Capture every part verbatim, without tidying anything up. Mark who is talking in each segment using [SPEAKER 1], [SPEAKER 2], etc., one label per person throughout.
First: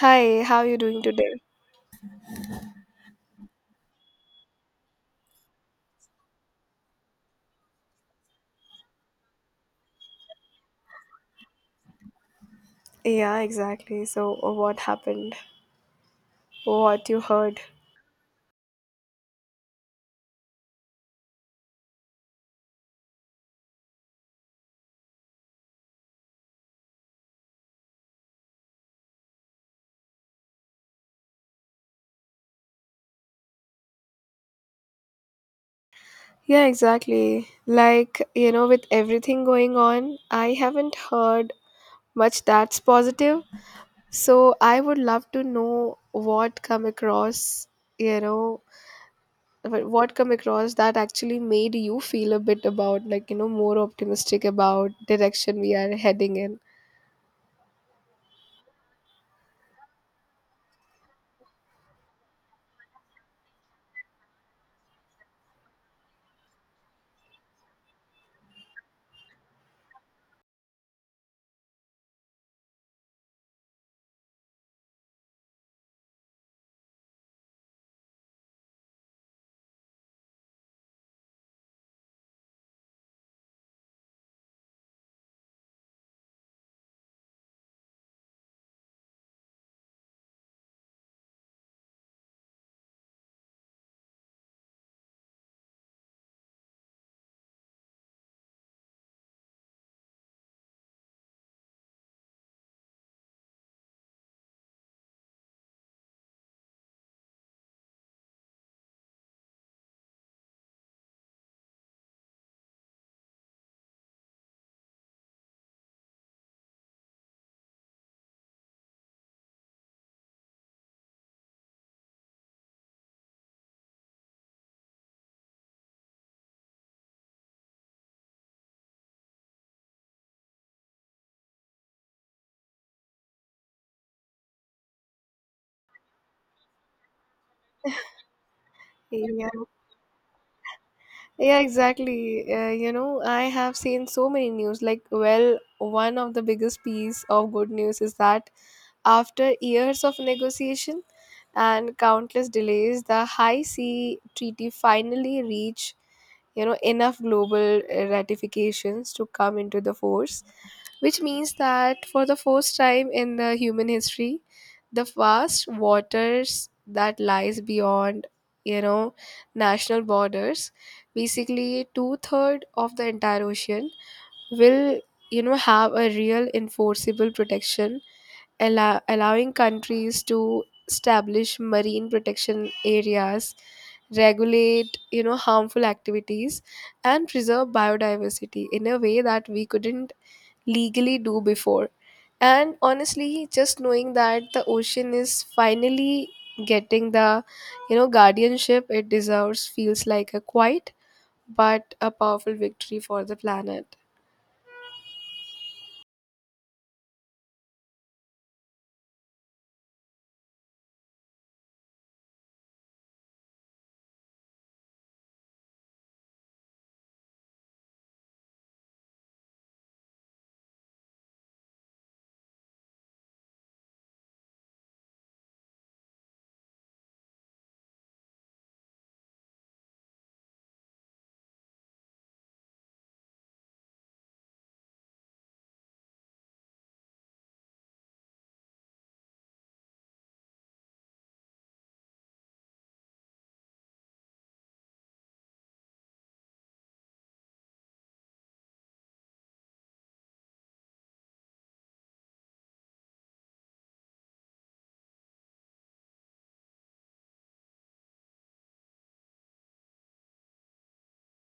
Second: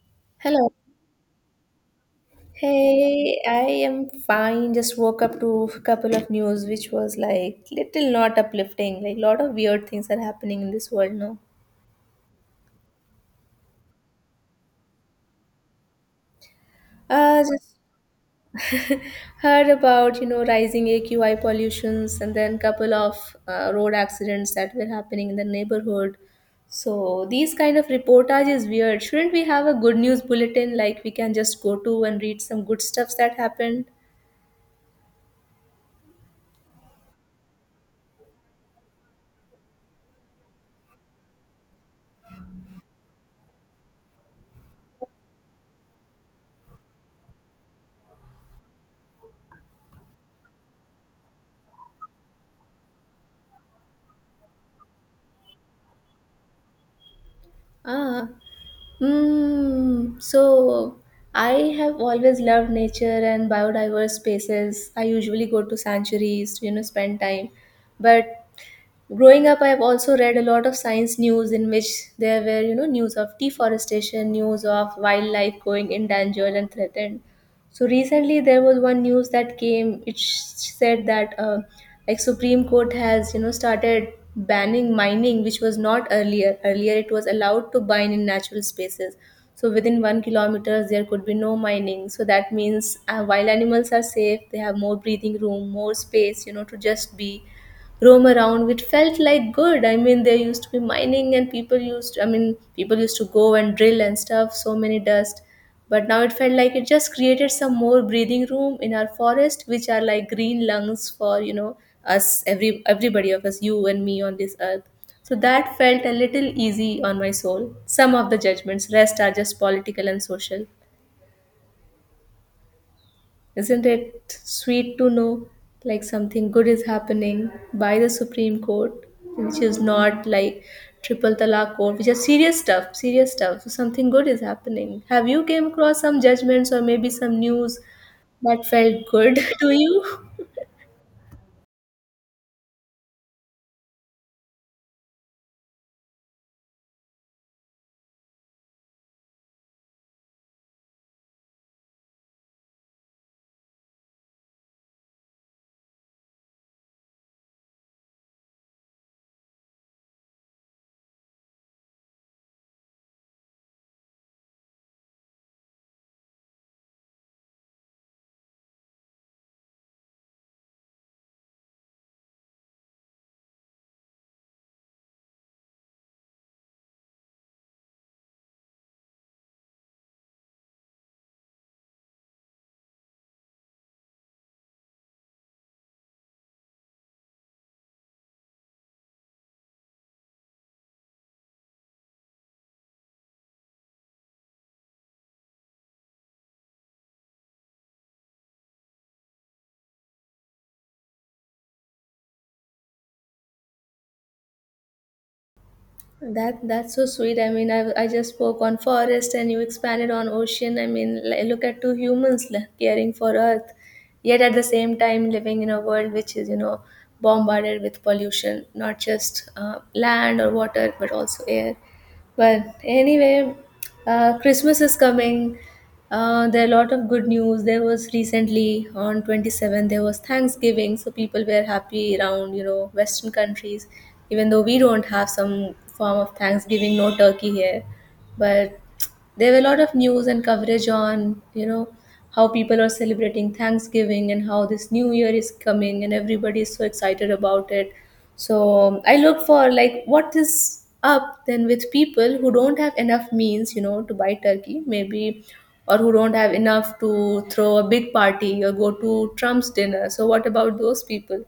[SPEAKER 1] Hi, how are
[SPEAKER 2] Hello.
[SPEAKER 1] you doing today?
[SPEAKER 2] Hey, I am fine. Just woke up to a couple of news which was like little not uplifting. Like lot of weird things are happening in this world now.
[SPEAKER 1] Yeah, exactly. So, uh, what happened? What you
[SPEAKER 2] Uh
[SPEAKER 1] heard?
[SPEAKER 2] just heard about, you know, rising A Q I pollutions and then couple of uh, road accidents that were happening in the neighborhood. So these kind of reportage is weird. Shouldn't we have a good news bulletin like we can just go to and read some good stuffs that happened?
[SPEAKER 1] Yeah, exactly. Like, you know, with everything going on, I haven't heard much that's positive. So, I would love to know what come across, you know, wh- what come across that actually made you feel a bit about like, you know, more optimistic about direction we are heading in.
[SPEAKER 2] Ah. Mm, so I have always loved nature and biodiverse spaces. I usually go to sanctuaries to, you know, spend time. But growing up I've also read a lot of science news in which there were, you know, news of deforestation, news of wildlife going endangered and threatened. So recently there was one news that came. It sh- said that uh, like Supreme Court has, you know, started banning mining, which was not earlier. Earlier it was allowed to mine in natural spaces, so within one kilometers there could be no mining. So that means uh, wild animals are safe, they have more breathing room, more space, you know, to just be, roam around, which felt like good. I mean there used to be mining and people used, i mean people used to go and drill and stuff, so many dust. But now it felt like it just created some more breathing room in our forest, which are like green lungs for, you know, us, every everybody of us, you and me on this earth. So that felt a little easy on my soul. Some of the judgments rest are just political and social. Isn't it sweet to know like something good is happening by the Supreme Court, which is not like triple talaq court, which is serious stuff, serious stuff. So something good is happening. Have you came across some judgments or maybe some news that felt good
[SPEAKER 1] Yeah.
[SPEAKER 2] to you?
[SPEAKER 1] Yeah, exactly. Uh, you know, I have seen so many news. Like, well, one of the biggest piece of good news is that after years of negotiation and countless delays, the High Sea Treaty finally reached, you know, enough global uh, ratifications to come into the force, which means that for the first time in the human history, the vast waters that lies beyond, you know, national borders, basically two-third of the entire ocean will, you know, have a real enforceable protection, allow, allowing countries to establish marine protection areas, regulate, you know, harmful activities, and preserve biodiversity in a way that we couldn't legally do before. And honestly, just knowing that the ocean is finally getting the, you know, guardianship it deserves feels like a quiet but a powerful victory for the planet.
[SPEAKER 2] That that's so sweet. I mean, I, I just spoke on forest and you expanded on ocean. I mean, li- look at two humans li- caring for Earth, yet at the same time living in a world which is, you know, bombarded with pollution, not just uh, land or water, but also air. But anyway, uh, Christmas is coming. Uh, there are a lot of good news. There was recently on twenty-seventh, there was Thanksgiving. So people were happy around, you know, Western countries, even though we don't have some form of Thanksgiving, no turkey here. But there were a lot of news and coverage on, you know, how people are celebrating Thanksgiving and how this new year is coming and everybody is so excited about it. So um, I look for like what is up then with people who don't have enough means, you know, to buy turkey maybe, or who don't have enough to throw a big party or go to Trump's dinner. So what about those people?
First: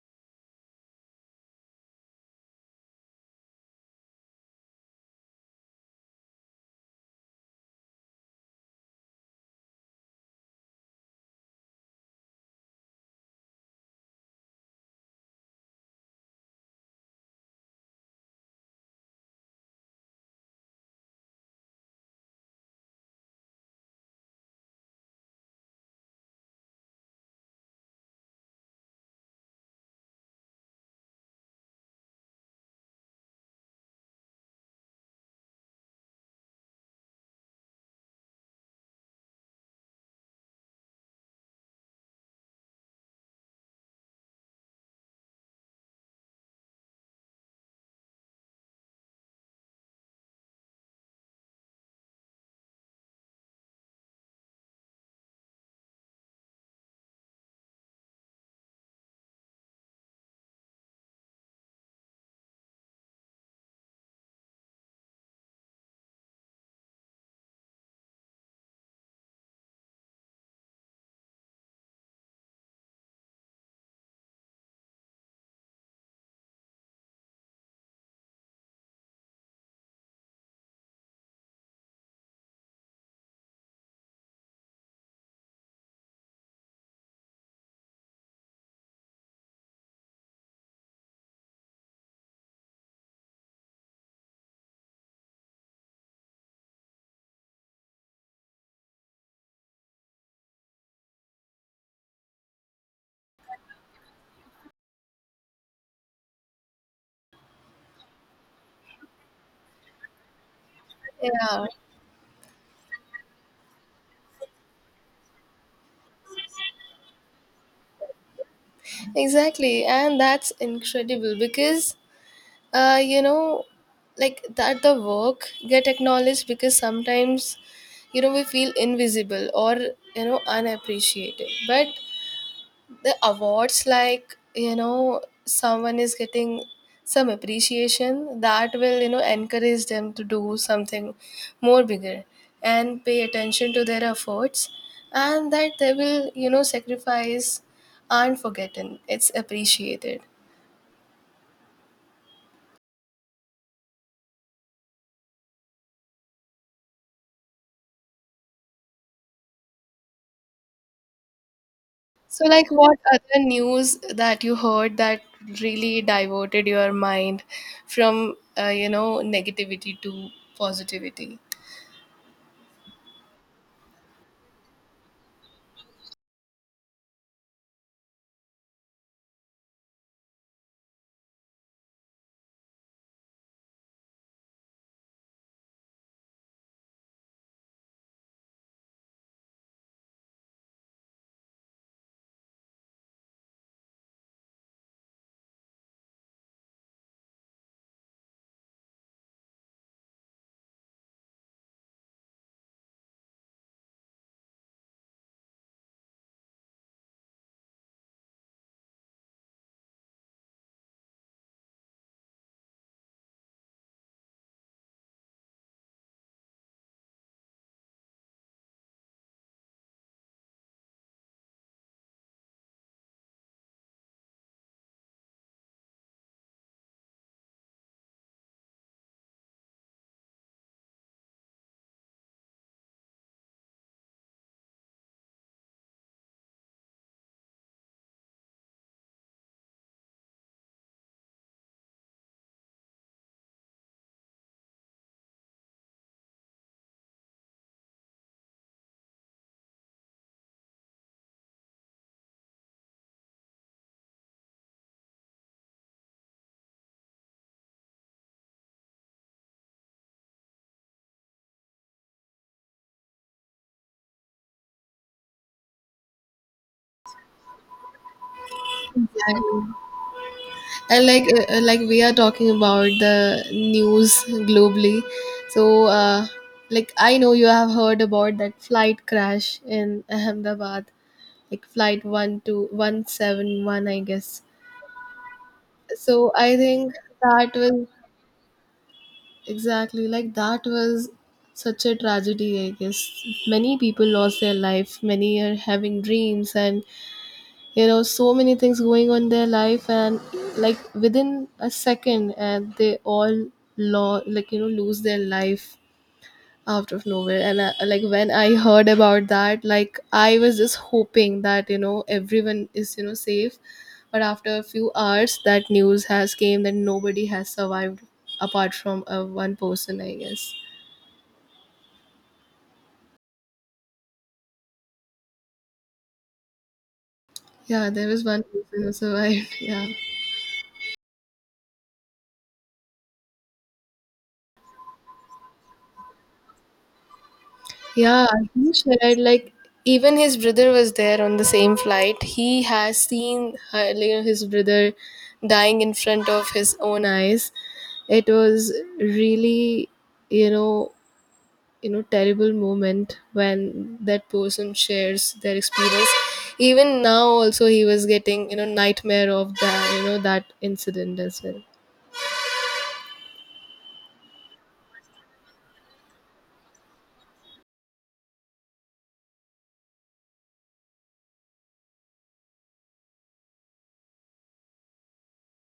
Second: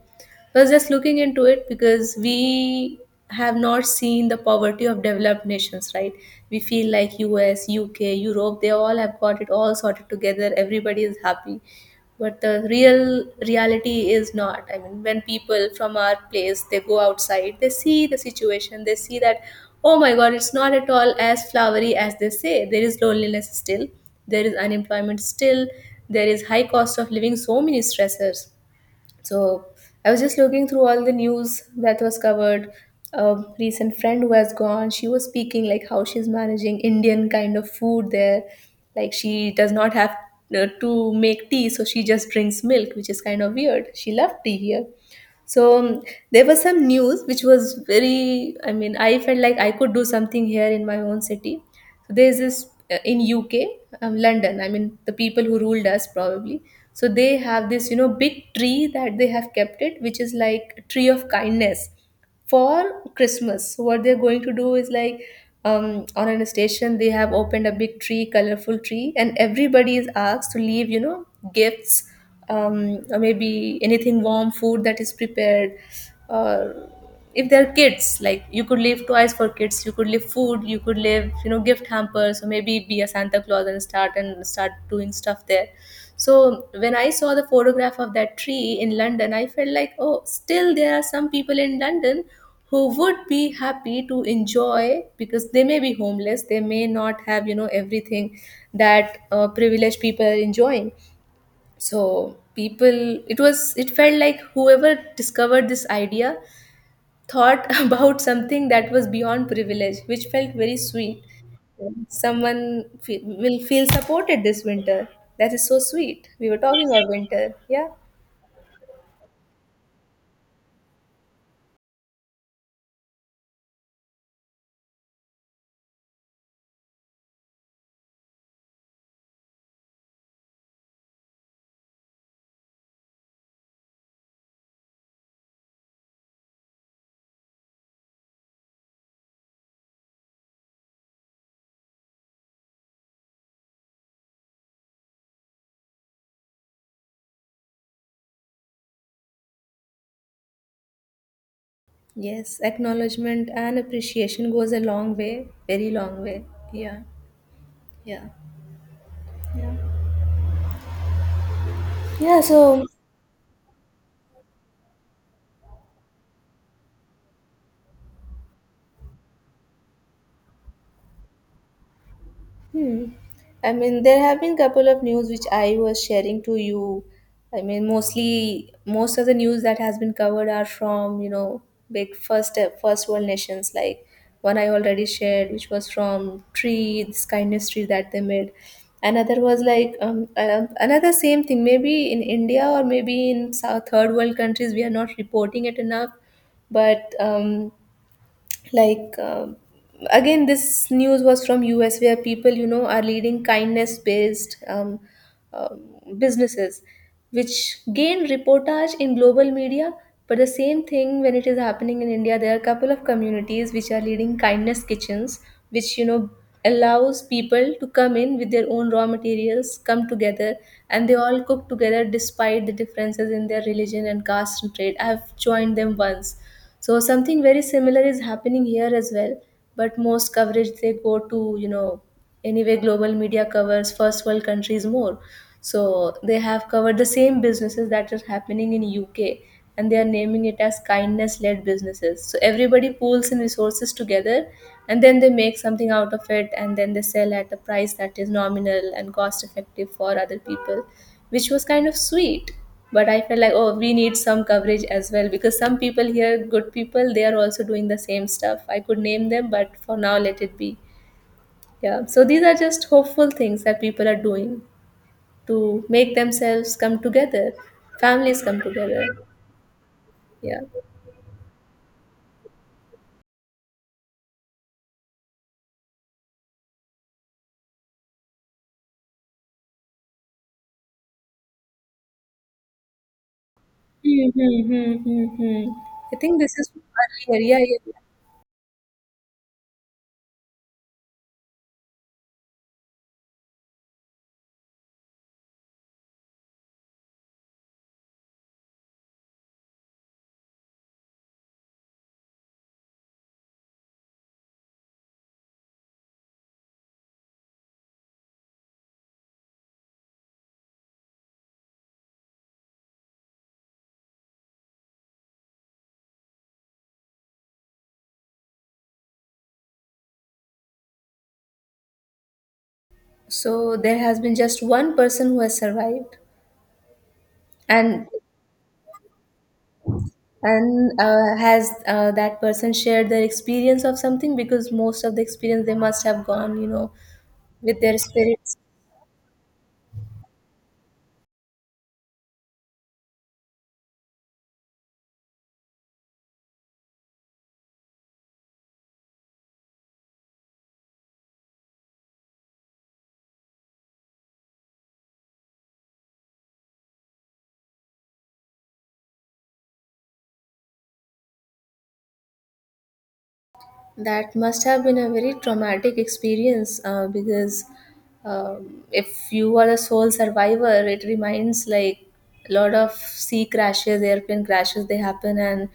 [SPEAKER 2] I was just looking into it because we have not seen the poverty of developed nations, right? We feel like U S, U K, Europe, they all have got it all sorted together. Everybody is happy. But the real reality is not. I mean, when people from our place, they go outside, they see the situation, they see that, oh my God, it's not at all as flowery as they say. There is loneliness still, there is unemployment still, there is high cost of living, so many stressors. So I was just looking through all the news that was covered. A recent friend who has gone, she was speaking like how she's managing Indian kind of food there. Like she does not have uh, to make tea, so she just drinks milk, which is kind of weird. She loved tea here. So um, there was some news which was very, I mean, I felt like I could do something here in my own city. So there's this uh, in UK, um, London, I mean the people who ruled us probably, so they have this, you know, big tree that they have kept it, which is like a tree of kindness for Christmas. What they're going to do is like, um, on an station they have opened a big tree, colorful tree, and everybody is asked to leave, you know, gifts, um, or maybe anything warm, food that is prepared, or if they're kids, like you could leave toys for kids, you could leave food, you could leave, you know, gift hampers, or maybe be a Santa Claus and start and start doing stuff there. So when I saw the photograph of that tree in London, I felt like, oh, still there are some people in London who would be happy to enjoy because they may be homeless, they may not have, you know, everything that uh, privileged people are enjoying. So people, it was, it felt like whoever discovered this idea thought about something that was beyond privilege, which felt very sweet.
[SPEAKER 1] Yeah,
[SPEAKER 2] Someone fe- will feel supported this winter. That is so sweet. We were talking about winter. Yeah.
[SPEAKER 1] exactly. And that's incredible because uh you know, like that the work get acknowledged, because sometimes, you know, we feel invisible or, you know, unappreciated, but the awards, like, you know, someone is getting some appreciation that will, you know, encourage them to do something more bigger and pay attention to their efforts and that they will, you know, sacrifice aren't forgotten, it's appreciated.
[SPEAKER 2] Yes. Acknowledgement and appreciation goes a long way, very long way. Yeah. Yeah. Yeah.
[SPEAKER 1] So, like,
[SPEAKER 2] So,
[SPEAKER 1] what other news that you heard that really diverted your mind from, uh, you know, negativity to positivity?
[SPEAKER 2] hmm, I mean, there have been couple of news which I was sharing to you. I mean, mostly most of the news that has been covered are from, you know, big first first world nations. Like one I already shared, which was from tree, this kindness tree that they made. Another was like um, uh, another same thing. Maybe in India or maybe in South third world countries we are not reporting it enough, but um, like um again this news was from us where people, you know, are leading kindness based um, um, businesses which gain reportage in global media. But the same thing when it is happening in india, there are a couple of communities which are leading kindness kitchens, which, you know, allows people to come in with their own raw materials, come together, and they all cook together despite the differences in their religion and caste and trade. I've joined them once. So something very similar is happening here as well, but most coverage they go to, you know, anyway global media covers first world countries more. So they have covered the same businesses that are happening in U K, and they are naming it as kindness led businesses. So everybody pools in resources together and then they make something out of it and then they sell at a price that is nominal and cost effective for other people, which was kind of sweet. But I felt like, oh, we need some coverage as well because some people here, good people, they are also doing the same stuff. I could name them, but for now let it be. Yeah, so these are just hopeful things that people are doing to make themselves come together, families come together.
[SPEAKER 1] Exactly.
[SPEAKER 2] Yeah.
[SPEAKER 1] And like, uh, uh, like we are talking about the news globally. So, uh, like, I know you have heard about that flight crash in Ahmedabad, like flight one two one seven one, I guess.
[SPEAKER 2] Mm-hmm. I
[SPEAKER 1] So,
[SPEAKER 2] think
[SPEAKER 1] I
[SPEAKER 2] this is
[SPEAKER 1] think
[SPEAKER 2] earlier.
[SPEAKER 1] that
[SPEAKER 2] Yeah,
[SPEAKER 1] was.
[SPEAKER 2] yeah.
[SPEAKER 1] Exactly, like that was such a tragedy, I guess. Many people lost their life, many are having dreams, and you know, so many things going on in their life, and like within a second, and they all lo- like, you know, lose their life out of nowhere. And I, like when I heard about that, like I was just hoping that, you know, everyone is, you know, safe, but after a few hours that news has came that nobody has survived apart from uh, one person, I guess.
[SPEAKER 2] So there has been just one person who has survived,
[SPEAKER 1] Yeah,
[SPEAKER 2] and
[SPEAKER 1] there was one person who survived yeah,
[SPEAKER 2] and uh, has uh, that person shared their experience of something? Because most of the experience they must have gone, you know, with their
[SPEAKER 1] yeah.
[SPEAKER 2] spirits.
[SPEAKER 1] He shared like even his brother was there on the same flight, he has seen her, you know, his brother dying in front of his own eyes. It was really, you know, you know terrible moment when that person shares their experience. Even now also he was getting, you know, nightmare of that, you know, that incident as well.
[SPEAKER 2] That must have been a very traumatic experience uh, because um, if you are the sole survivor, it reminds like a lot of sea crashes, airplane crashes, they happen and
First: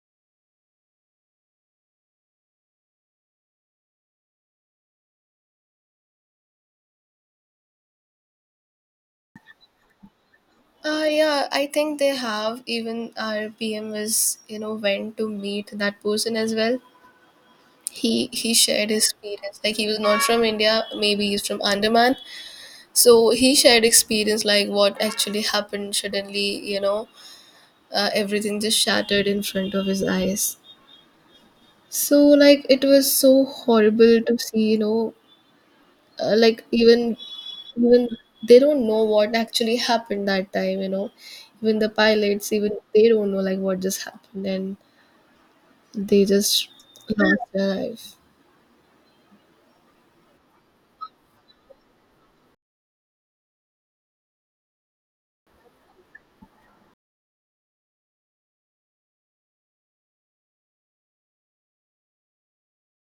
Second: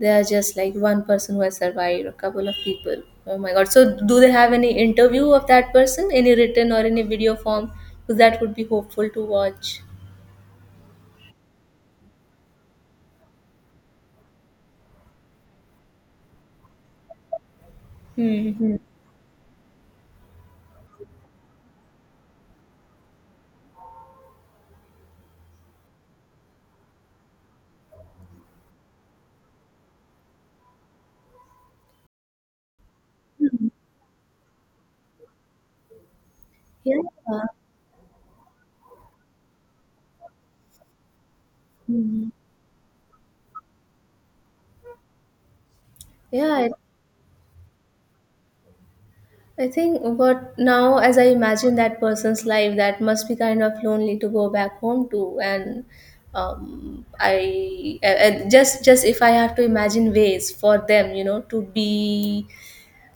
[SPEAKER 2] they are just like one person who has survived, a couple of people. Oh my god. So, do they have any interview of that person, any written or any video form? Because that would be hopeful to watch.
[SPEAKER 1] uh, yeah, I think they have. Even our P M was, you know, went to meet that person as well. He he
[SPEAKER 2] Hmm.
[SPEAKER 1] shared his experience. Like he was not from India, maybe he's from Andaman. So he shared experience like what actually happened suddenly. You know, uh, everything just shattered in front of his eyes. So like it was so
[SPEAKER 2] Hmm.
[SPEAKER 1] horrible to see, you know, uh, like
[SPEAKER 2] Yeah.
[SPEAKER 1] even even they don't know what actually happened that time, you know. Even the
[SPEAKER 2] Mhm.
[SPEAKER 1] pilots, even they don't know like what just happened and they just
[SPEAKER 2] Yeah,
[SPEAKER 1] lost their life.
[SPEAKER 2] I think what now, as I imagine that person's life, that must be kind of lonely to go back home to. And um, I uh, uh, just just if I have to imagine ways for them, you know, to be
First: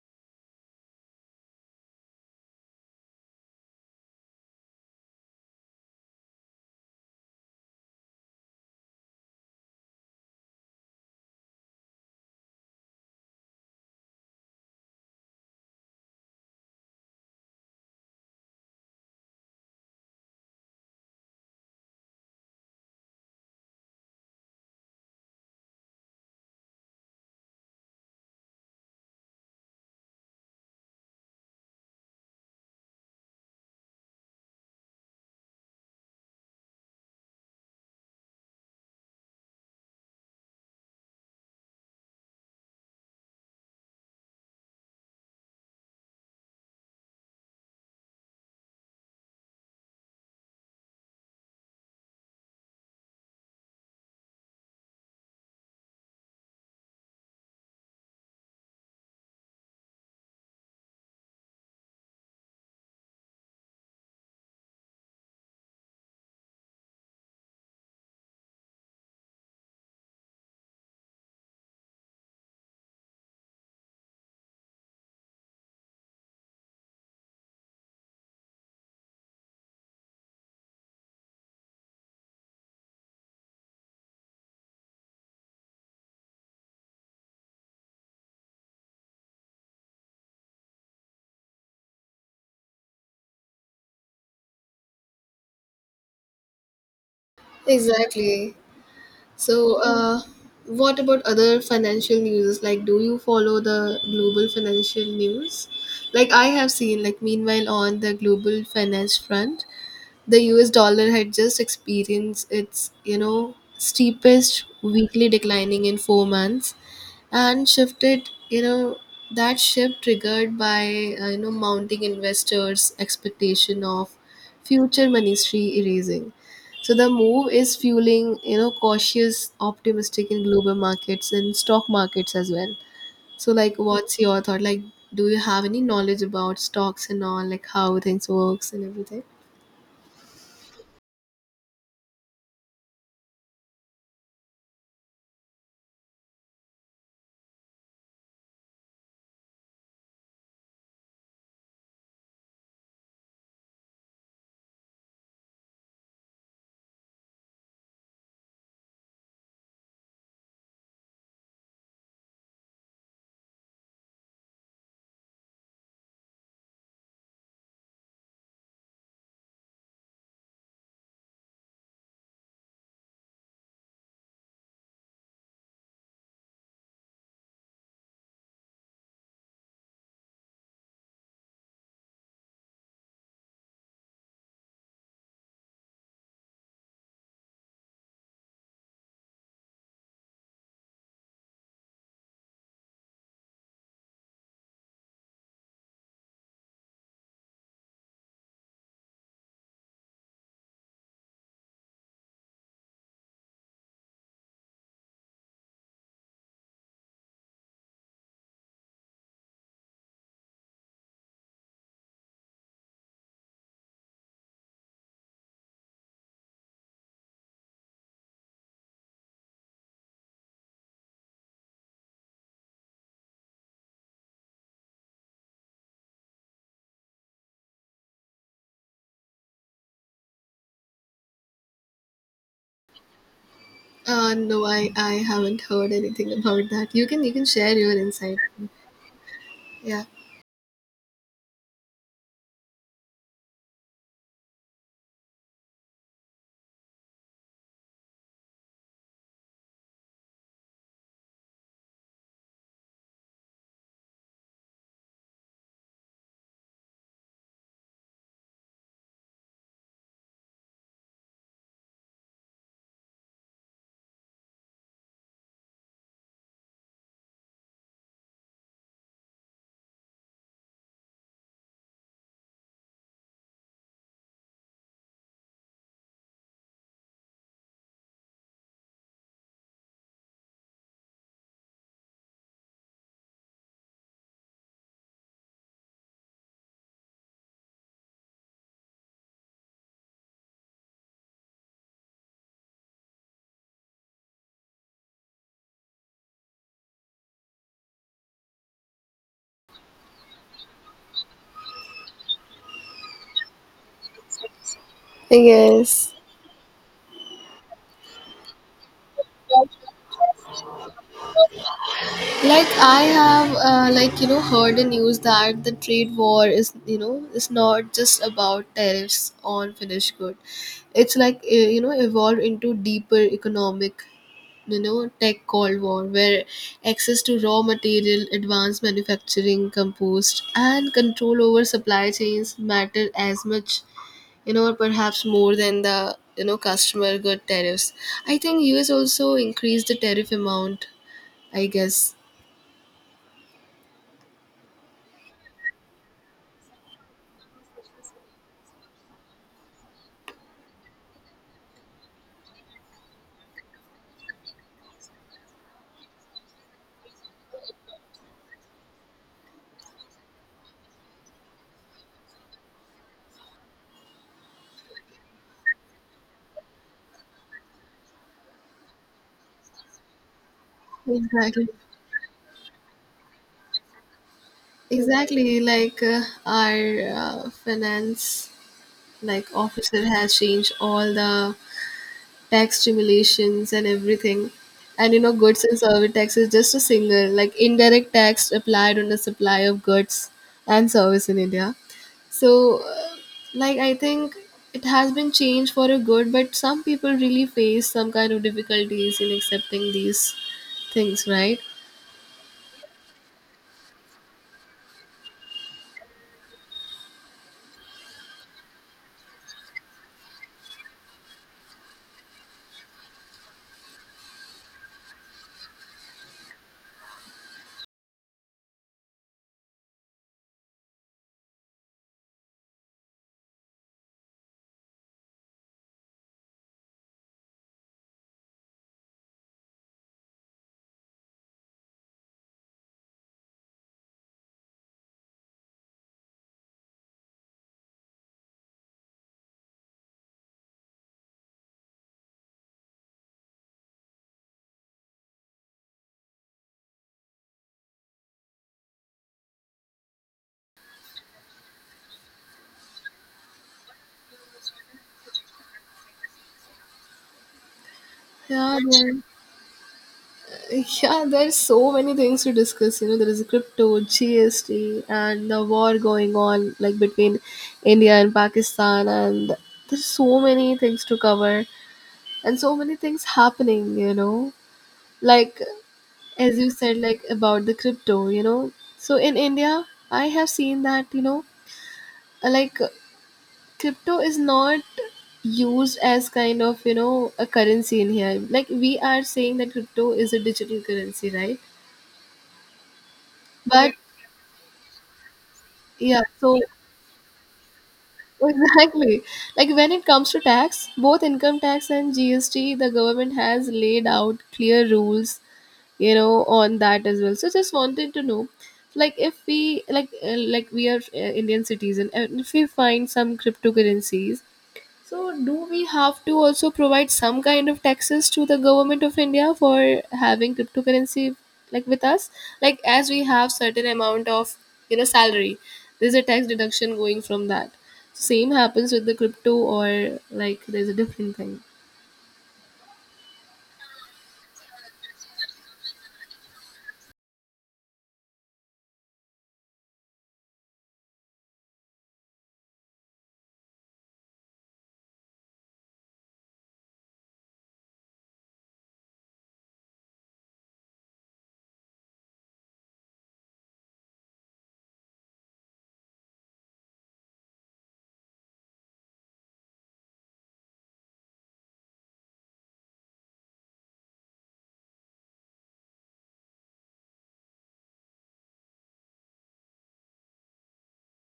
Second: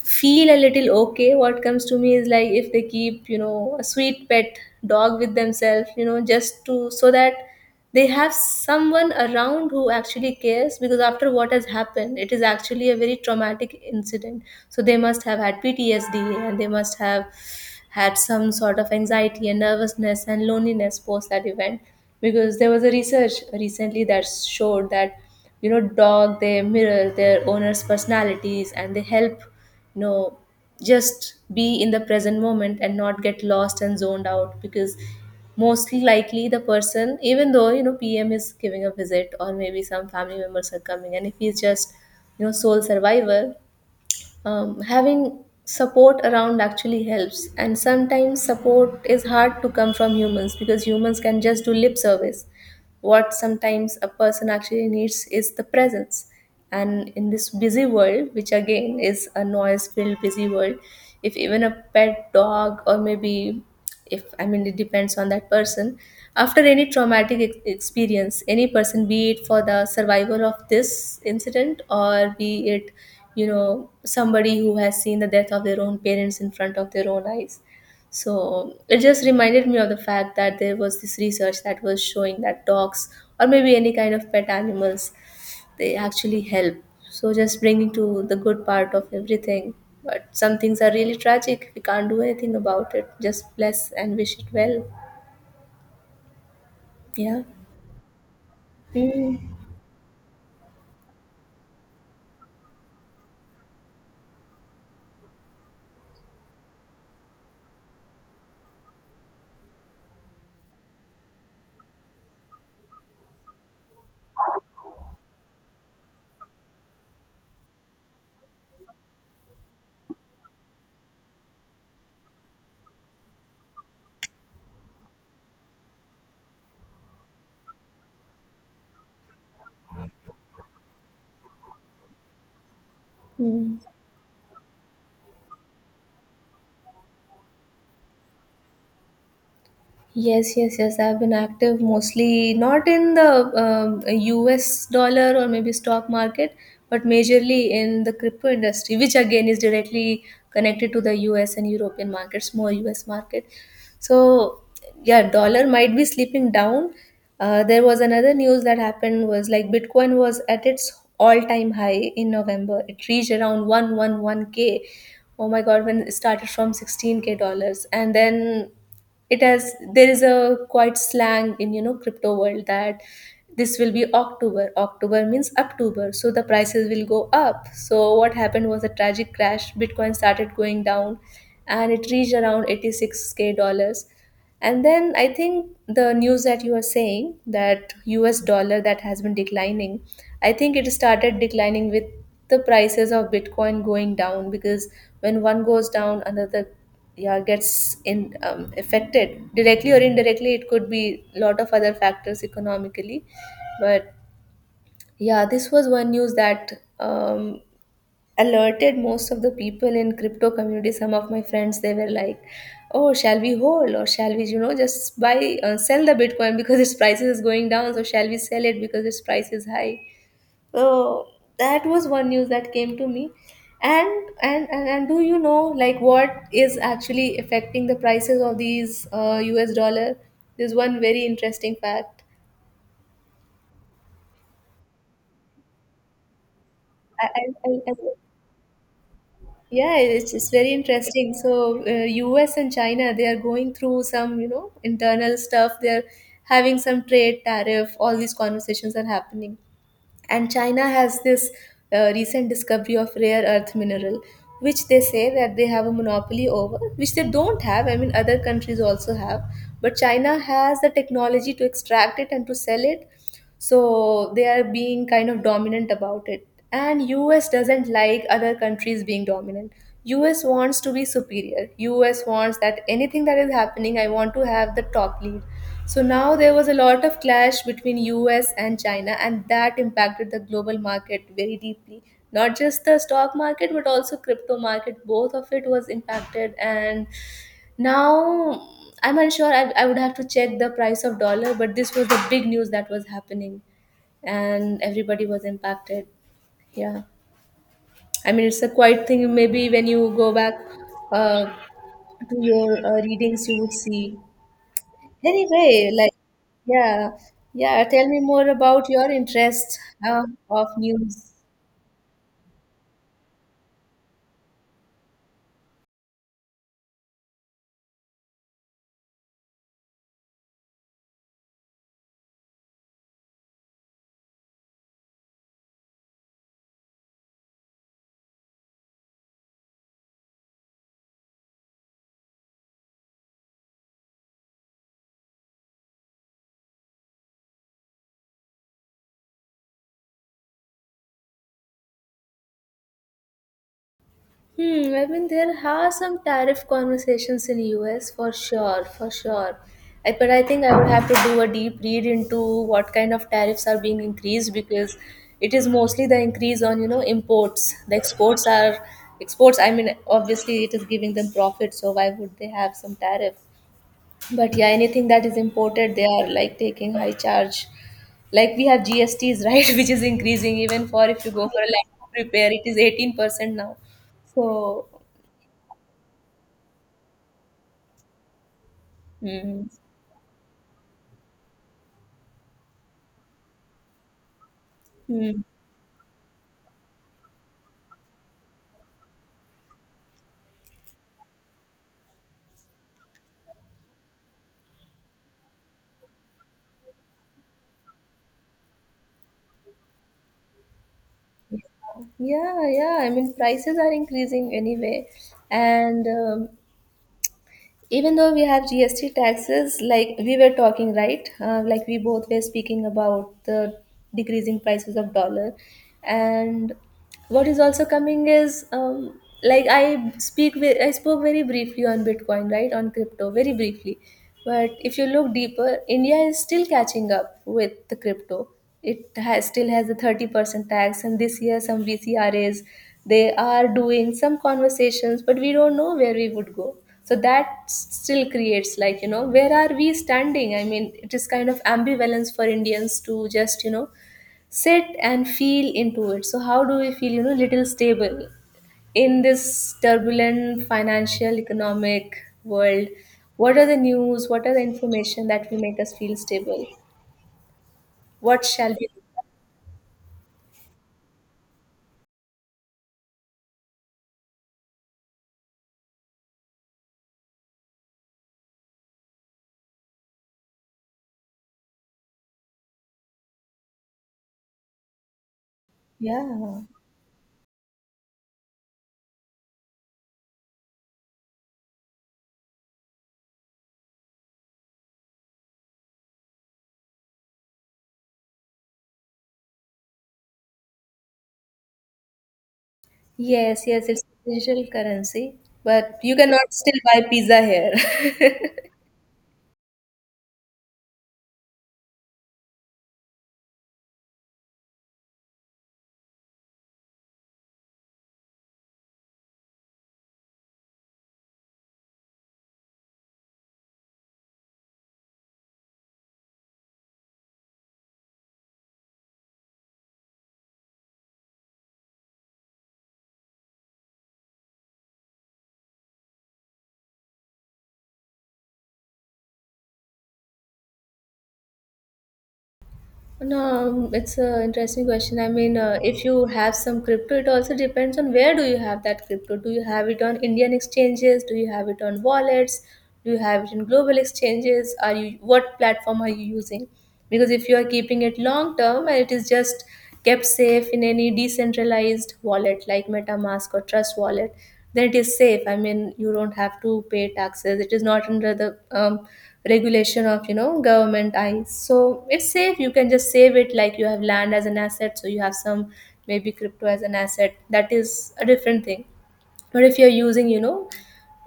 [SPEAKER 2] feel a little okay, what comes to me is like if they keep, you know, a sweet pet dog with themselves, you know, just to, so that they have someone around who actually cares. Because after what has happened, it is actually a very traumatic incident, so they must have had P T S D, and they must have had some sort of anxiety and nervousness and loneliness post that event. Because there was a research recently that showed that, you know, dog, they mirror their owners personalities and they help. No, just be in the present moment and not get lost and zoned out. Because mostly likely the person, even though, you know, P M is giving a visit or maybe some family members are coming, and if he's just, you know, sole survivor, um, having support around actually helps. And sometimes support is hard to come from humans, because humans can just do lip service. What sometimes a person actually needs is the presence. And in this busy world, which again is a noise filled busy world, if even a pet dog or maybe, if, I mean, it depends on that person. After any traumatic ex- experience, any person, be it for the survival of this incident, or be it, you know, somebody who has seen the death of their own parents in front of their own eyes. So it just reminded me of the fact that there was this research that was showing that dogs or maybe any kind of pet animals, they actually help. So just bringing to the good part of everything. But some things are really tragic. We can't do anything about it. Just bless and wish it well. Yeah.
[SPEAKER 1] Exactly.
[SPEAKER 2] Mm.
[SPEAKER 1] So uh what about other financial news? Like do you follow the global financial news? Like I have seen, like meanwhile on the global finance front, the U S dollar had just experienced its, you know, steepest weekly declining in four months and shifted, you know, that shift triggered by, uh, you know, mounting investors' expectation of future monetary easing. So the move is fueling, you know, cautious optimistic in global markets and stock markets as well. So like
[SPEAKER 2] Mm.
[SPEAKER 1] what's your thought? Like do you have any knowledge about stocks and all, like how things works and everything?
[SPEAKER 2] Yes, yes, yes. I've been active mostly not in the um, U S dollar or maybe stock market, but majorly in the crypto industry, which again is directly connected to the U S and European markets, more U S market. So, yeah, dollar might be slipping down. Uh, there was another news that happened was like Bitcoin was at its all-time high in November. It reached around one eleven k. Oh my God, when it started from sixteen k dollars, and then it has, there is a quite slang in, you know, crypto world that this will be October. October means October, so the prices will go up. So what happened was a tragic crash. Bitcoin started going down and it reached around eighty-six k dollars. And then I think the news that you are saying, that US dollar that has been declining, I think it started declining with the prices of Bitcoin going down. Because when one goes down, another, yeah, gets in, um, affected directly or indirectly. It could be a lot of other factors economically, but yeah, this was one news that um, alerted most of the people in crypto community. Some of my friends they were like, "Oh, shall we hold, or shall we, you know, just buy, uh, sell the Bitcoin because its prices is going down? So shall we sell it because its price is high?" So that was one news that came to me. And, and and and do you know like what is actually affecting the prices of these uh, U S dollar? There's one very interesting fact.
[SPEAKER 1] Uh, no, I, I haven't heard anything about that. You can
[SPEAKER 2] I,
[SPEAKER 1] you
[SPEAKER 2] I,
[SPEAKER 1] can
[SPEAKER 2] I,
[SPEAKER 1] share your
[SPEAKER 2] I,
[SPEAKER 1] insight.
[SPEAKER 2] yeah,
[SPEAKER 1] Yeah.
[SPEAKER 2] it's, it's very interesting. So uh, U S and China, they are going through some, you know, internal stuff. They're having some trade tariff. All these conversations are happening. And China has this uh, recent discovery of rare earth mineral, which they say that they have a monopoly over, which they don't have, I mean other countries also have, but China has the technology to extract it and to sell it. So they are being kind of dominant about it, and US doesn't like other countries being dominant. US wants to be superior. US wants that anything that is happening, I want to have the top lead. So now there was a lot of clash between U S and China, and that impacted the global market very deeply. Not just the stock market but also crypto market, both of it was impacted. And now, I'm unsure, I, I would have to check the price of dollar, but this was the big news that was happening, and everybody was impacted. Yeah. I mean it's a quiet thing, maybe when you go back uh, to your uh, readings you would see. Anyway, like,
[SPEAKER 1] Yes.
[SPEAKER 2] yeah, yeah, tell me more about your interest uh, of news.
[SPEAKER 1] Like I have uh, like, you know, heard the news that the trade war is, you know, is not just about tariffs on finished good, it's like eh, you know, evolved into deeper economic, you know, tech cold war where access to raw material, advanced manufacturing compost, and control over supply chains matter as much, you know, or perhaps more than the, you know, customer good tariffs. I think U S also increased the tariff amount, I guess.
[SPEAKER 2] Hmm, I mean, there are some tariff conversations in U S for sure, for sure. I, but I think I would have to do a deep read into what kind of tariffs are being increased, because it is mostly the increase on, you know, imports. The exports are exports, I mean, obviously it is giving them profit, so why would they have some tariff? But yeah, anything that is imported, they are like taking high charge. Like we have G S Ts, right, which is increasing even for if you go for
[SPEAKER 1] Exactly,
[SPEAKER 2] a laptop repair, it is eighteen percent now. So,
[SPEAKER 1] exactly. Like uh, our uh, finance, like
[SPEAKER 2] mm,
[SPEAKER 1] officer has changed all the tax stimulations and everything. And you know,
[SPEAKER 2] mm,
[SPEAKER 1] goods and service tax is just a single, like indirect tax applied on the supply of goods and service in India. So, uh, like, I think it has been changed for a good, but some people really face some kind of difficulties in accepting these things, right?
[SPEAKER 2] yeah, yeah, I mean, prices are increasing anyway. And um, even though we have G S T taxes, like we were talking, right? Uh, like we both were speaking about the decreasing prices of dollar, and what is also coming is, um, like I speak with, I spoke very briefly on Bitcoin, right? On crypto, very briefly. But if you look deeper, India is still catching up with the crypto. It has, still has the thirty percent tax, and this year some vcras, they are doing some conversations, but we don't know where we would go. So that s- still creates like, you know, where are we standing. I mean it is kind of ambivalence for Indians to just, you know, sit and feel into it. So how do we feel, you know, little stable in this turbulent financial economic world? What are the news, what are the information that will make us feel stable? What shall
[SPEAKER 1] Yeah,
[SPEAKER 2] be?
[SPEAKER 1] yeah. Yeah, there's so many things to discuss. You know, there is crypto, G S T, and the war going on like between India and Pakistan, and there's so many things to cover and so many things happening. You know, like as
[SPEAKER 2] Yeah.
[SPEAKER 1] you said, like about the crypto. You know, so in India, I have seen that, you know, like crypto is not used as kind of, you know, a currency in here. Like we are saying that crypto is a digital currency, right? Yeah.
[SPEAKER 2] Yes, yes,
[SPEAKER 1] But
[SPEAKER 2] it's digital currency, but you
[SPEAKER 1] yeah,
[SPEAKER 2] cannot
[SPEAKER 1] so
[SPEAKER 2] still buy pizza here.
[SPEAKER 1] exactly. Like when it comes to tax, both income tax and G S T, the government has laid out clear rules, you know, on that as well. So just wanted to know, like if we like uh, like we are uh, Indian citizen and if we find some cryptocurrencies, so, do we have to also provide some kind of taxes to the government of India for having cryptocurrency like with us? Like, as we have certain amount of, you know, salary, there's a tax deduction going from that. Same happens with the crypto, or like there's a different thing.
[SPEAKER 2] No, it's an interesting question. I mean, uh, if you have some crypto, it also depends on where do you have that crypto. Do you have it on Indian exchanges? Do you have it on wallets? Do you have it in global exchanges? Are you, what platform are you using? Because if you are keeping it long term and it is just kept safe in any decentralized wallet like MetaMask or Trust Wallet, then it is safe. I mean, you don't have to pay taxes. It is not under the um, regulation of, you know, government eyes. So it's safe. You can just save it, like you have land as an asset. So you have some, maybe crypto as an asset. That is a different thing. But if you're using, you know,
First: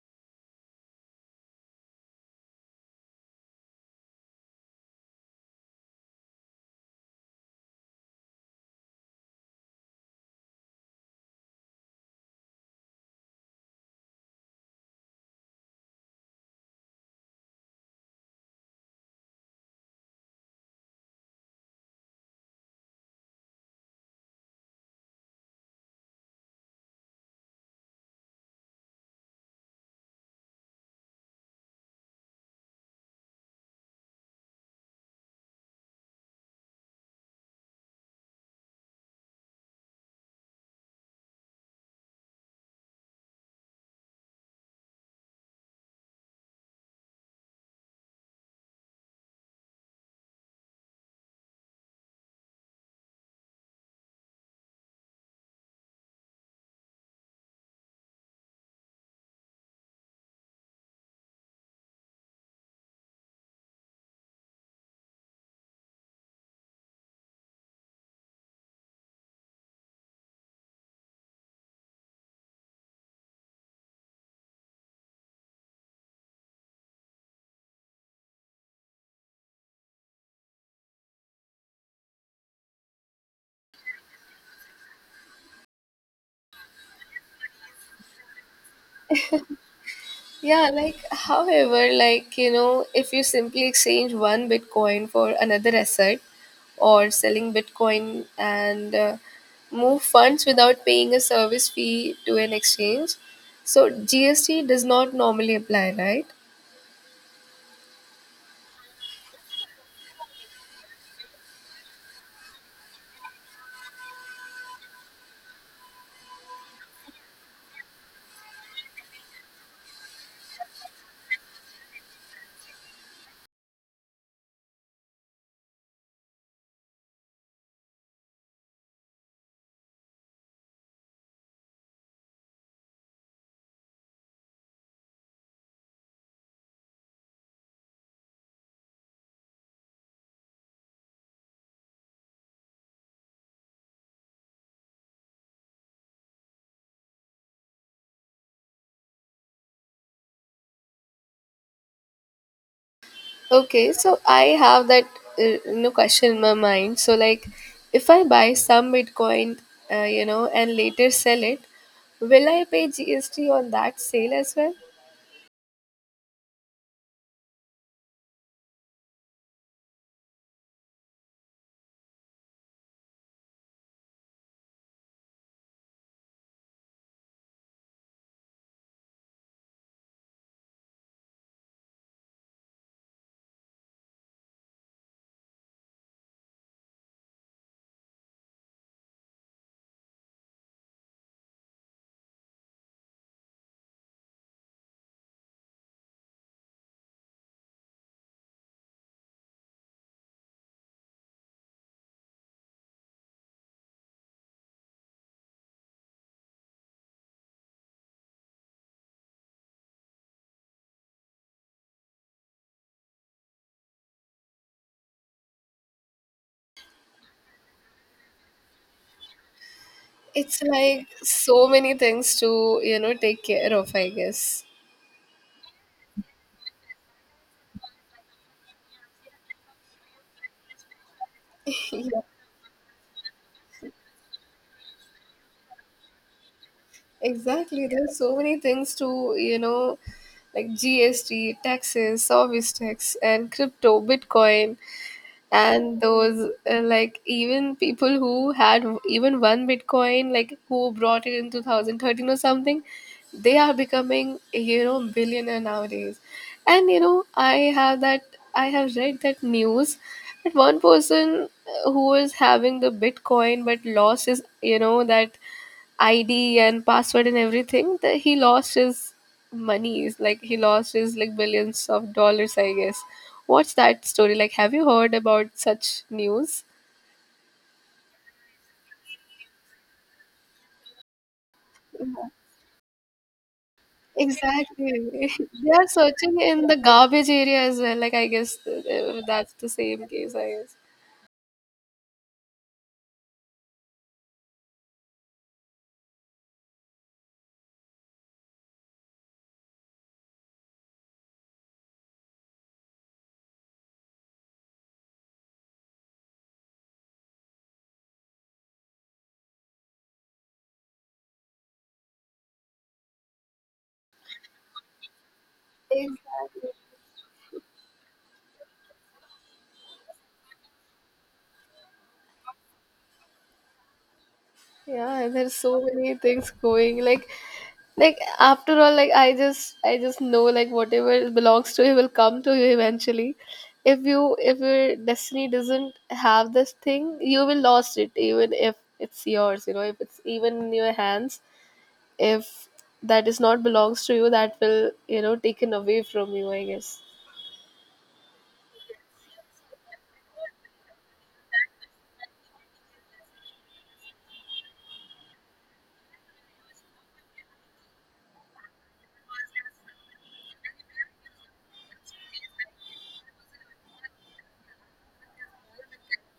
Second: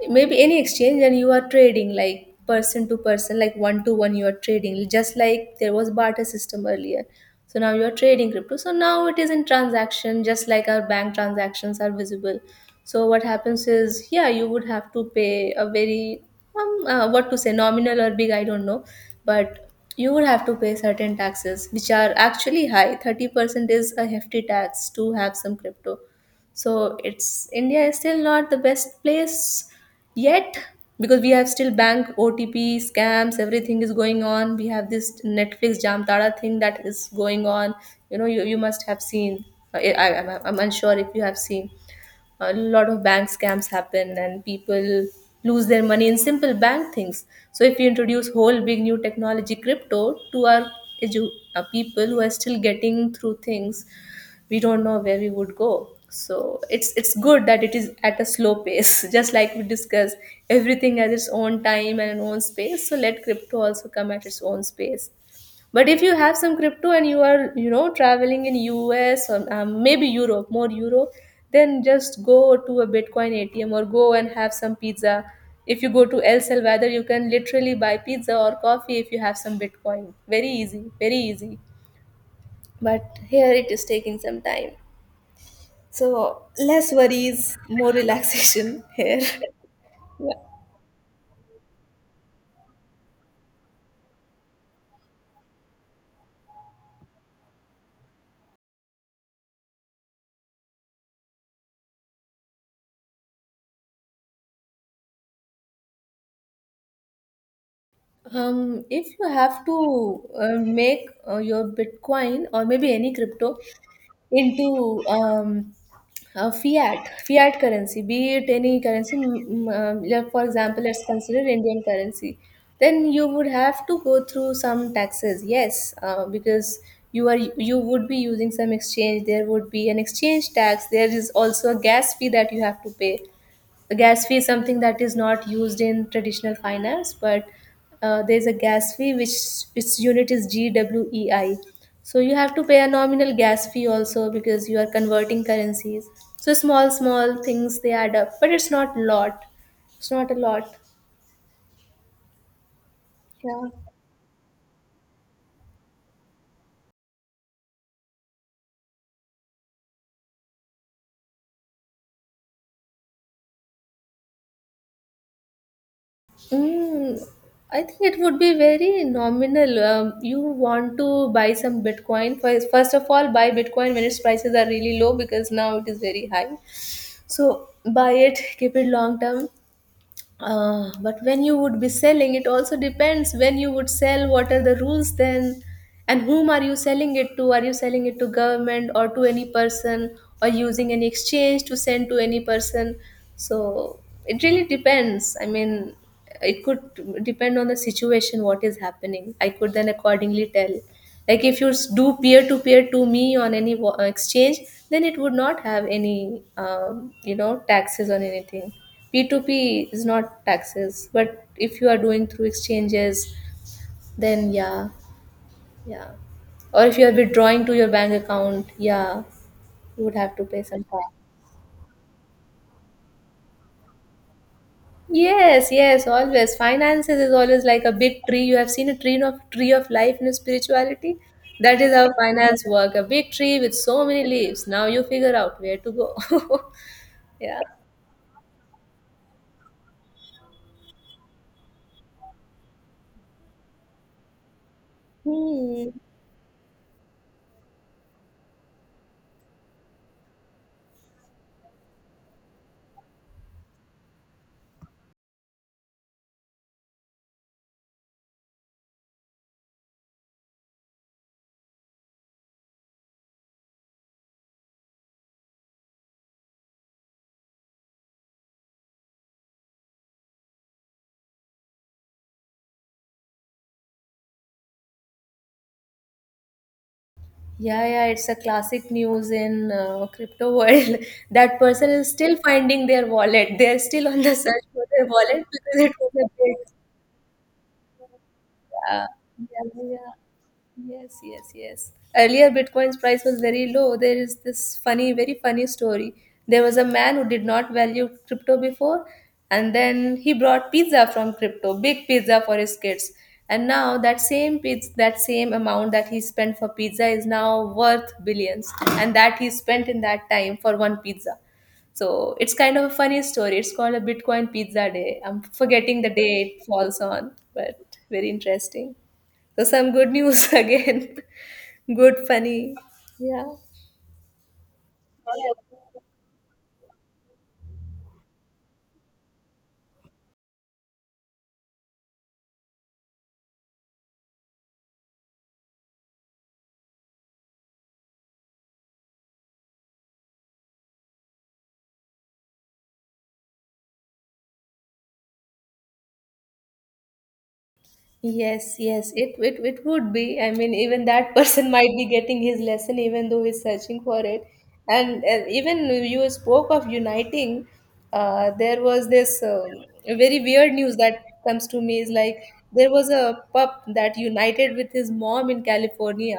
[SPEAKER 2] maybe any exchange, and you are trading like person to person, like one to one, you are trading, just like there was barter system earlier, so now you are trading crypto. So now it is in transaction, just like our bank transactions are visible. So what happens is, yeah, you would have to pay a very um, uh, what to say, nominal or big, I don't know, but you would have to pay certain taxes which are actually high. thirty percent is a hefty tax to have some crypto. So it's, India is still not the best place yet, because we have still bank O T P scams, everything is going on. We have this Netflix Jamtara thing that is going on. You know, you, you must have seen. Uh, I, I, I'm I'm unsure if you have seen. A lot of bank scams happen and people lose their money in simple bank things. So if we introduce whole big new technology, crypto, to our edu- uh, people who are still getting through things, we don't know where we would go. So it's it's good that it is at a slow pace just like we discussed. Everything has its own time and own space, so let crypto also come at its own space. But if you have some crypto and you are, you know, traveling in US or um, maybe europe more Europe, then just go to a Bitcoin A T M or go and have some pizza. If you go to El Salvador, you can literally buy pizza or coffee if you have some Bitcoin. Very easy, very easy. But here it is taking some time. So less worries, more relaxation here. Yeah.
[SPEAKER 1] Yeah, like, however, like, you know, if you simply exchange one Bitcoin for another asset or selling Bitcoin and uh, move funds without paying a service fee to an exchange, so G S T does not normally apply, right?
[SPEAKER 2] Um, if you have to uh, make uh, your Bitcoin or maybe any crypto into um, a fiat fiat currency, be it any currency, mm, mm, um, like for example, let's consider Indian currency, then you would have to go through some taxes. Yes, uh, because you are you would be using some exchange. There would be an exchange tax. There is also a gas fee that you have to pay. A gas fee is something that is not used in traditional finance, but uh, there's a gas fee which its unit is gwei. So you have to pay a nominal gas fee also because you are converting currencies. So small small things, they add up, but it's not lot, it's not a lot. Yeah.
[SPEAKER 1] Okay, so I have that uh, you know, question in my mind. So like, if I buy some Bitcoin, uh, you know, and later sell it, will I pay G S T on that sale as well?
[SPEAKER 2] Mm, I think it would be very nominal. Um, you want to buy some Bitcoin. First, first of all, buy Bitcoin when its prices are really low because now it is very high. So buy it, keep it long term. Uh, but when you would be selling, it also depends when you would sell, what are the rules then, and whom are you selling it to. Are you selling it to government or to any person, or using any exchange to send to any person? So it really depends, I mean. It could depend on the situation, what is happening. I could then accordingly tell. Like if you s- do peer to peer to me on any wa- uh, exchange, then it would not have any um, you know taxes on anything. p two p is not taxes, but if you are doing through exchanges, then yeah. Yeah. Or if you are withdrawing to your bank account, yeah, you would have to
[SPEAKER 1] It's
[SPEAKER 2] pay some
[SPEAKER 1] like
[SPEAKER 2] tax.
[SPEAKER 1] so many things to, you know, take care of, I guess.
[SPEAKER 2] Yes, yes, always. Finances is always like a big tree. You have seen a tree of tree of life in spirituality. That is how finance work. A big tree with so many leaves. Now you figure out where to go. Yeah.
[SPEAKER 1] Exactly. There's so many things to, you know, like G S T, taxes, service tax, and crypto, Bitcoin.
[SPEAKER 2] Hmm.
[SPEAKER 1] And those uh, like even people who had even one bitcoin, like who brought it in twenty thirteen or something, they are becoming, you know, billionaire nowadays. And you know, i have that i have read that news that one person, uh, who was having the bitcoin but lost his, you know, that I D and password and everything, that he lost his monies, like he lost his like billions of dollars, I guess. What's that story? Like, have you heard about such news?
[SPEAKER 2] Yeah, yeah, it's a classic news in uh, crypto world. That person is still finding their wallet. They're still on the search for their
[SPEAKER 1] Exactly.
[SPEAKER 2] wallet
[SPEAKER 1] They
[SPEAKER 2] because
[SPEAKER 1] are
[SPEAKER 2] it was a
[SPEAKER 1] searching
[SPEAKER 2] big.
[SPEAKER 1] in the garbage area as well. Like, I guess
[SPEAKER 2] Yeah,
[SPEAKER 1] uh, that's the
[SPEAKER 2] yeah,
[SPEAKER 1] same
[SPEAKER 2] yeah.
[SPEAKER 1] case, I guess.
[SPEAKER 2] Yes, yes, yes. Earlier, Bitcoin's price was very low. There is this funny, very funny story. There was a man who did not value crypto before, and then he brought pizza from crypto, big pizza for his kids. And now that same pizza, that same amount that he spent for pizza is now worth billions, and that he spent in that time for one pizza. So it's kind of a funny story. It's called a Bitcoin Pizza Day. I'm forgetting the day it
[SPEAKER 1] Exactly.
[SPEAKER 2] falls on, but very interesting. So some good news again. Good, funny. Yeah.
[SPEAKER 1] Yeah, there's so many things going. Like, like after all, like I just, I just know like whatever belongs to you will come to you eventually. If you, if your destiny doesn't have this thing, you will lost it. Even if it's yours, you know, if it's even in your hands, if that is not belongs to you, that will, you know, taken away from you, I guess.
[SPEAKER 2] Yes, yes, it, it it would be. I mean, even that person might be getting his lesson, even though he's searching for it. And uh, even you spoke of uniting. Uh, there was this um, very weird news that comes to me is like there was a pup that united with his mom in California,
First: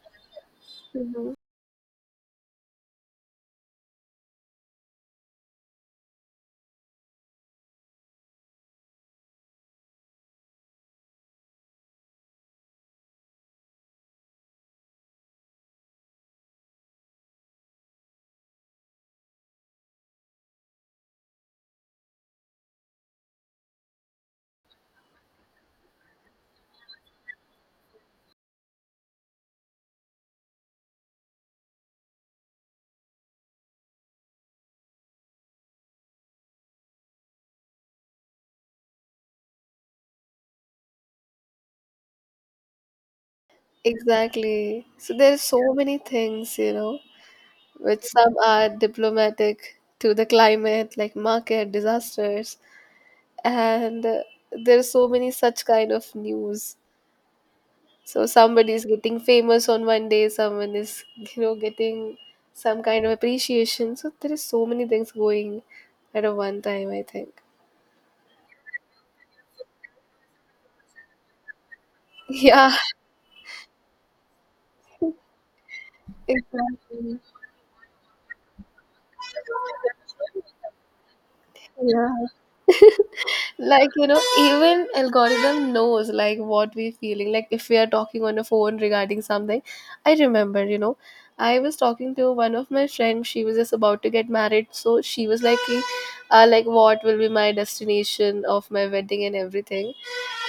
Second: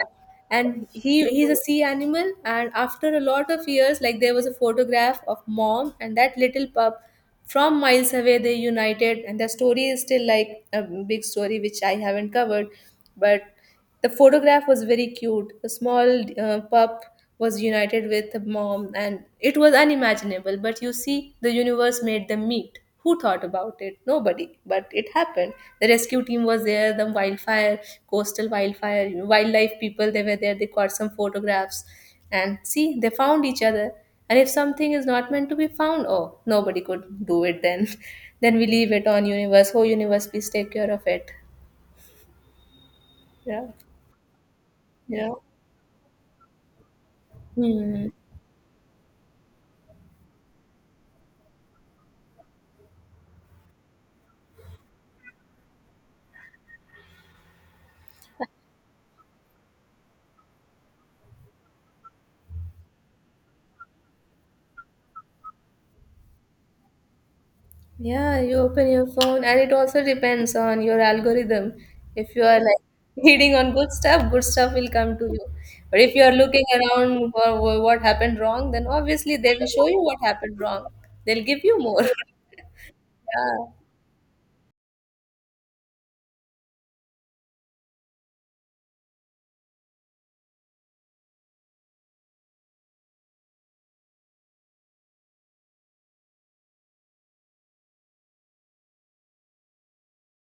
[SPEAKER 2] and he
[SPEAKER 1] Hmm.
[SPEAKER 2] he's a sea animal. And after a lot of years, like there was a photograph of mom and that little pup from miles away. They united and the story is still like a big story, which I haven't covered. But the photograph was very cute. A small uh, pup was united with a mom and it was unimaginable, but you see the universe made them meet. Who thought about it? Nobody. But it happened. The rescue team was there, the wildfire, coastal wildfire, you know, wildlife people, they were there, they caught some photographs. And see, they found each other. And if something is not meant to be found, oh, nobody could do it then. Then we leave it on universe. Oh, universe, please take care of it. Yeah.
[SPEAKER 1] Exactly. So
[SPEAKER 2] Yeah.
[SPEAKER 1] there's so many things, you know, which
[SPEAKER 2] Hmm.
[SPEAKER 1] some are diplomatic to the climate, like market disasters, and uh, there are so many such kind of news. So somebody is getting famous on one day, someone is, you know, getting some kind of appreciation. So there is so many things going at a one time, I think.
[SPEAKER 2] Yeah, you open your phone, and it also depends on your algorithm. If you are
[SPEAKER 1] Yeah,
[SPEAKER 2] like feeding on good stuff, good stuff will come to you. But if you are looking
[SPEAKER 1] exactly.
[SPEAKER 2] around for wh- what happened wrong, then obviously they will show you what happened wrong. They'll give you more.
[SPEAKER 1] Yeah.
[SPEAKER 2] Yeah.
[SPEAKER 1] Like, you know, even algorithm knows like what we're feeling, like if we are talking on a phone regarding something. I remember, you know, I was talking to one of my friends, she was just about to get married, so she was like, "Ki, uh, like what will be my destination of my wedding and everything."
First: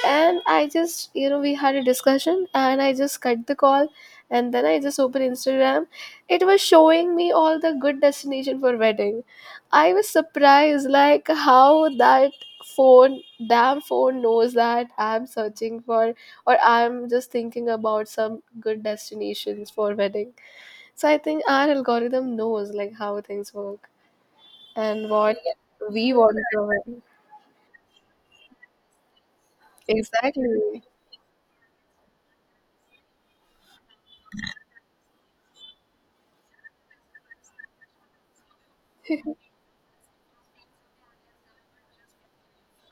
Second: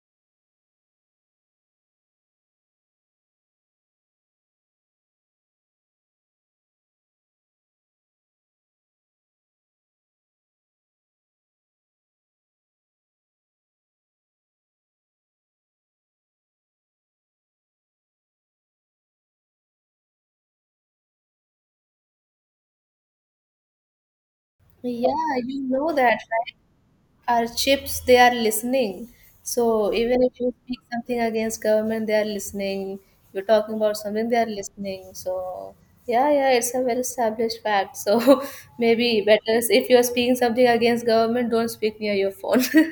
[SPEAKER 1] And I just, you know, we had a discussion and I just cut the call, and then I just opened Instagram. It was showing me all the good destination for wedding. I was surprised like how that phone damn phone knows that I'm searching for or I'm just thinking about some good destinations for wedding. So I think our algorithm knows like how things work and
[SPEAKER 2] Yeah,
[SPEAKER 1] what
[SPEAKER 2] you know
[SPEAKER 1] we
[SPEAKER 2] that,
[SPEAKER 1] want
[SPEAKER 2] right?
[SPEAKER 1] to win.
[SPEAKER 2] Our chips, they are listening. So even if you speak
[SPEAKER 1] Exactly.
[SPEAKER 2] something against government, they are listening. You're talking about something, they are listening. So yeah, yeah, it's a well established fact. So maybe better is if you're speaking something against government, don't speak near your phone.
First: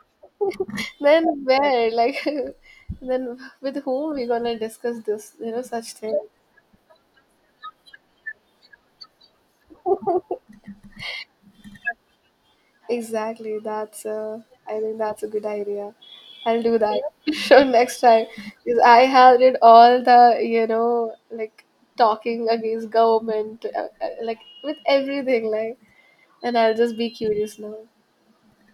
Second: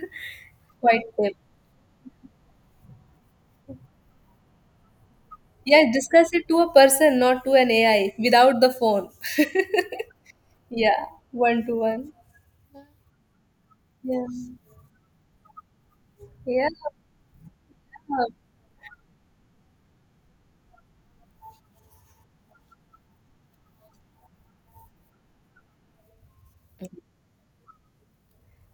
[SPEAKER 2] Quite tip.
[SPEAKER 1] Then where, like, then with whom we gonna discuss this? You know,
[SPEAKER 2] Yeah,
[SPEAKER 1] such thing.
[SPEAKER 2] discuss it to a person, not to an ai without the phone. Yeah, one to one.
[SPEAKER 1] Exactly. That's.
[SPEAKER 2] yeah
[SPEAKER 1] Uh, I think that's a good idea. I'll
[SPEAKER 2] yeah
[SPEAKER 1] do that. Sure, next time, because I had it all the, you know, like talking against government, uh, uh, like with everything, like, and I'll just be curious now.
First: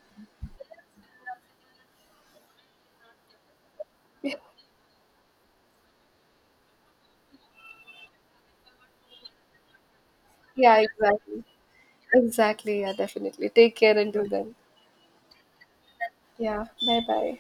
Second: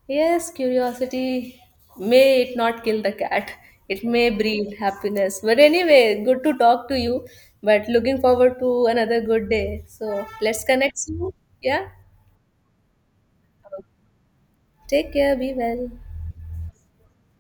[SPEAKER 2] Yes, curiosity may it not kill the cat. It may breed happiness. But anyway, good to talk to you. But looking forward to another good day. So let's
[SPEAKER 1] Yeah.
[SPEAKER 2] connect soon.
[SPEAKER 1] Exactly.
[SPEAKER 2] Yeah.
[SPEAKER 1] Exactly. Yeah. Definitely. Take care until then.
[SPEAKER 2] Take care. Be well.
[SPEAKER 1] Yeah. Bye. Bye.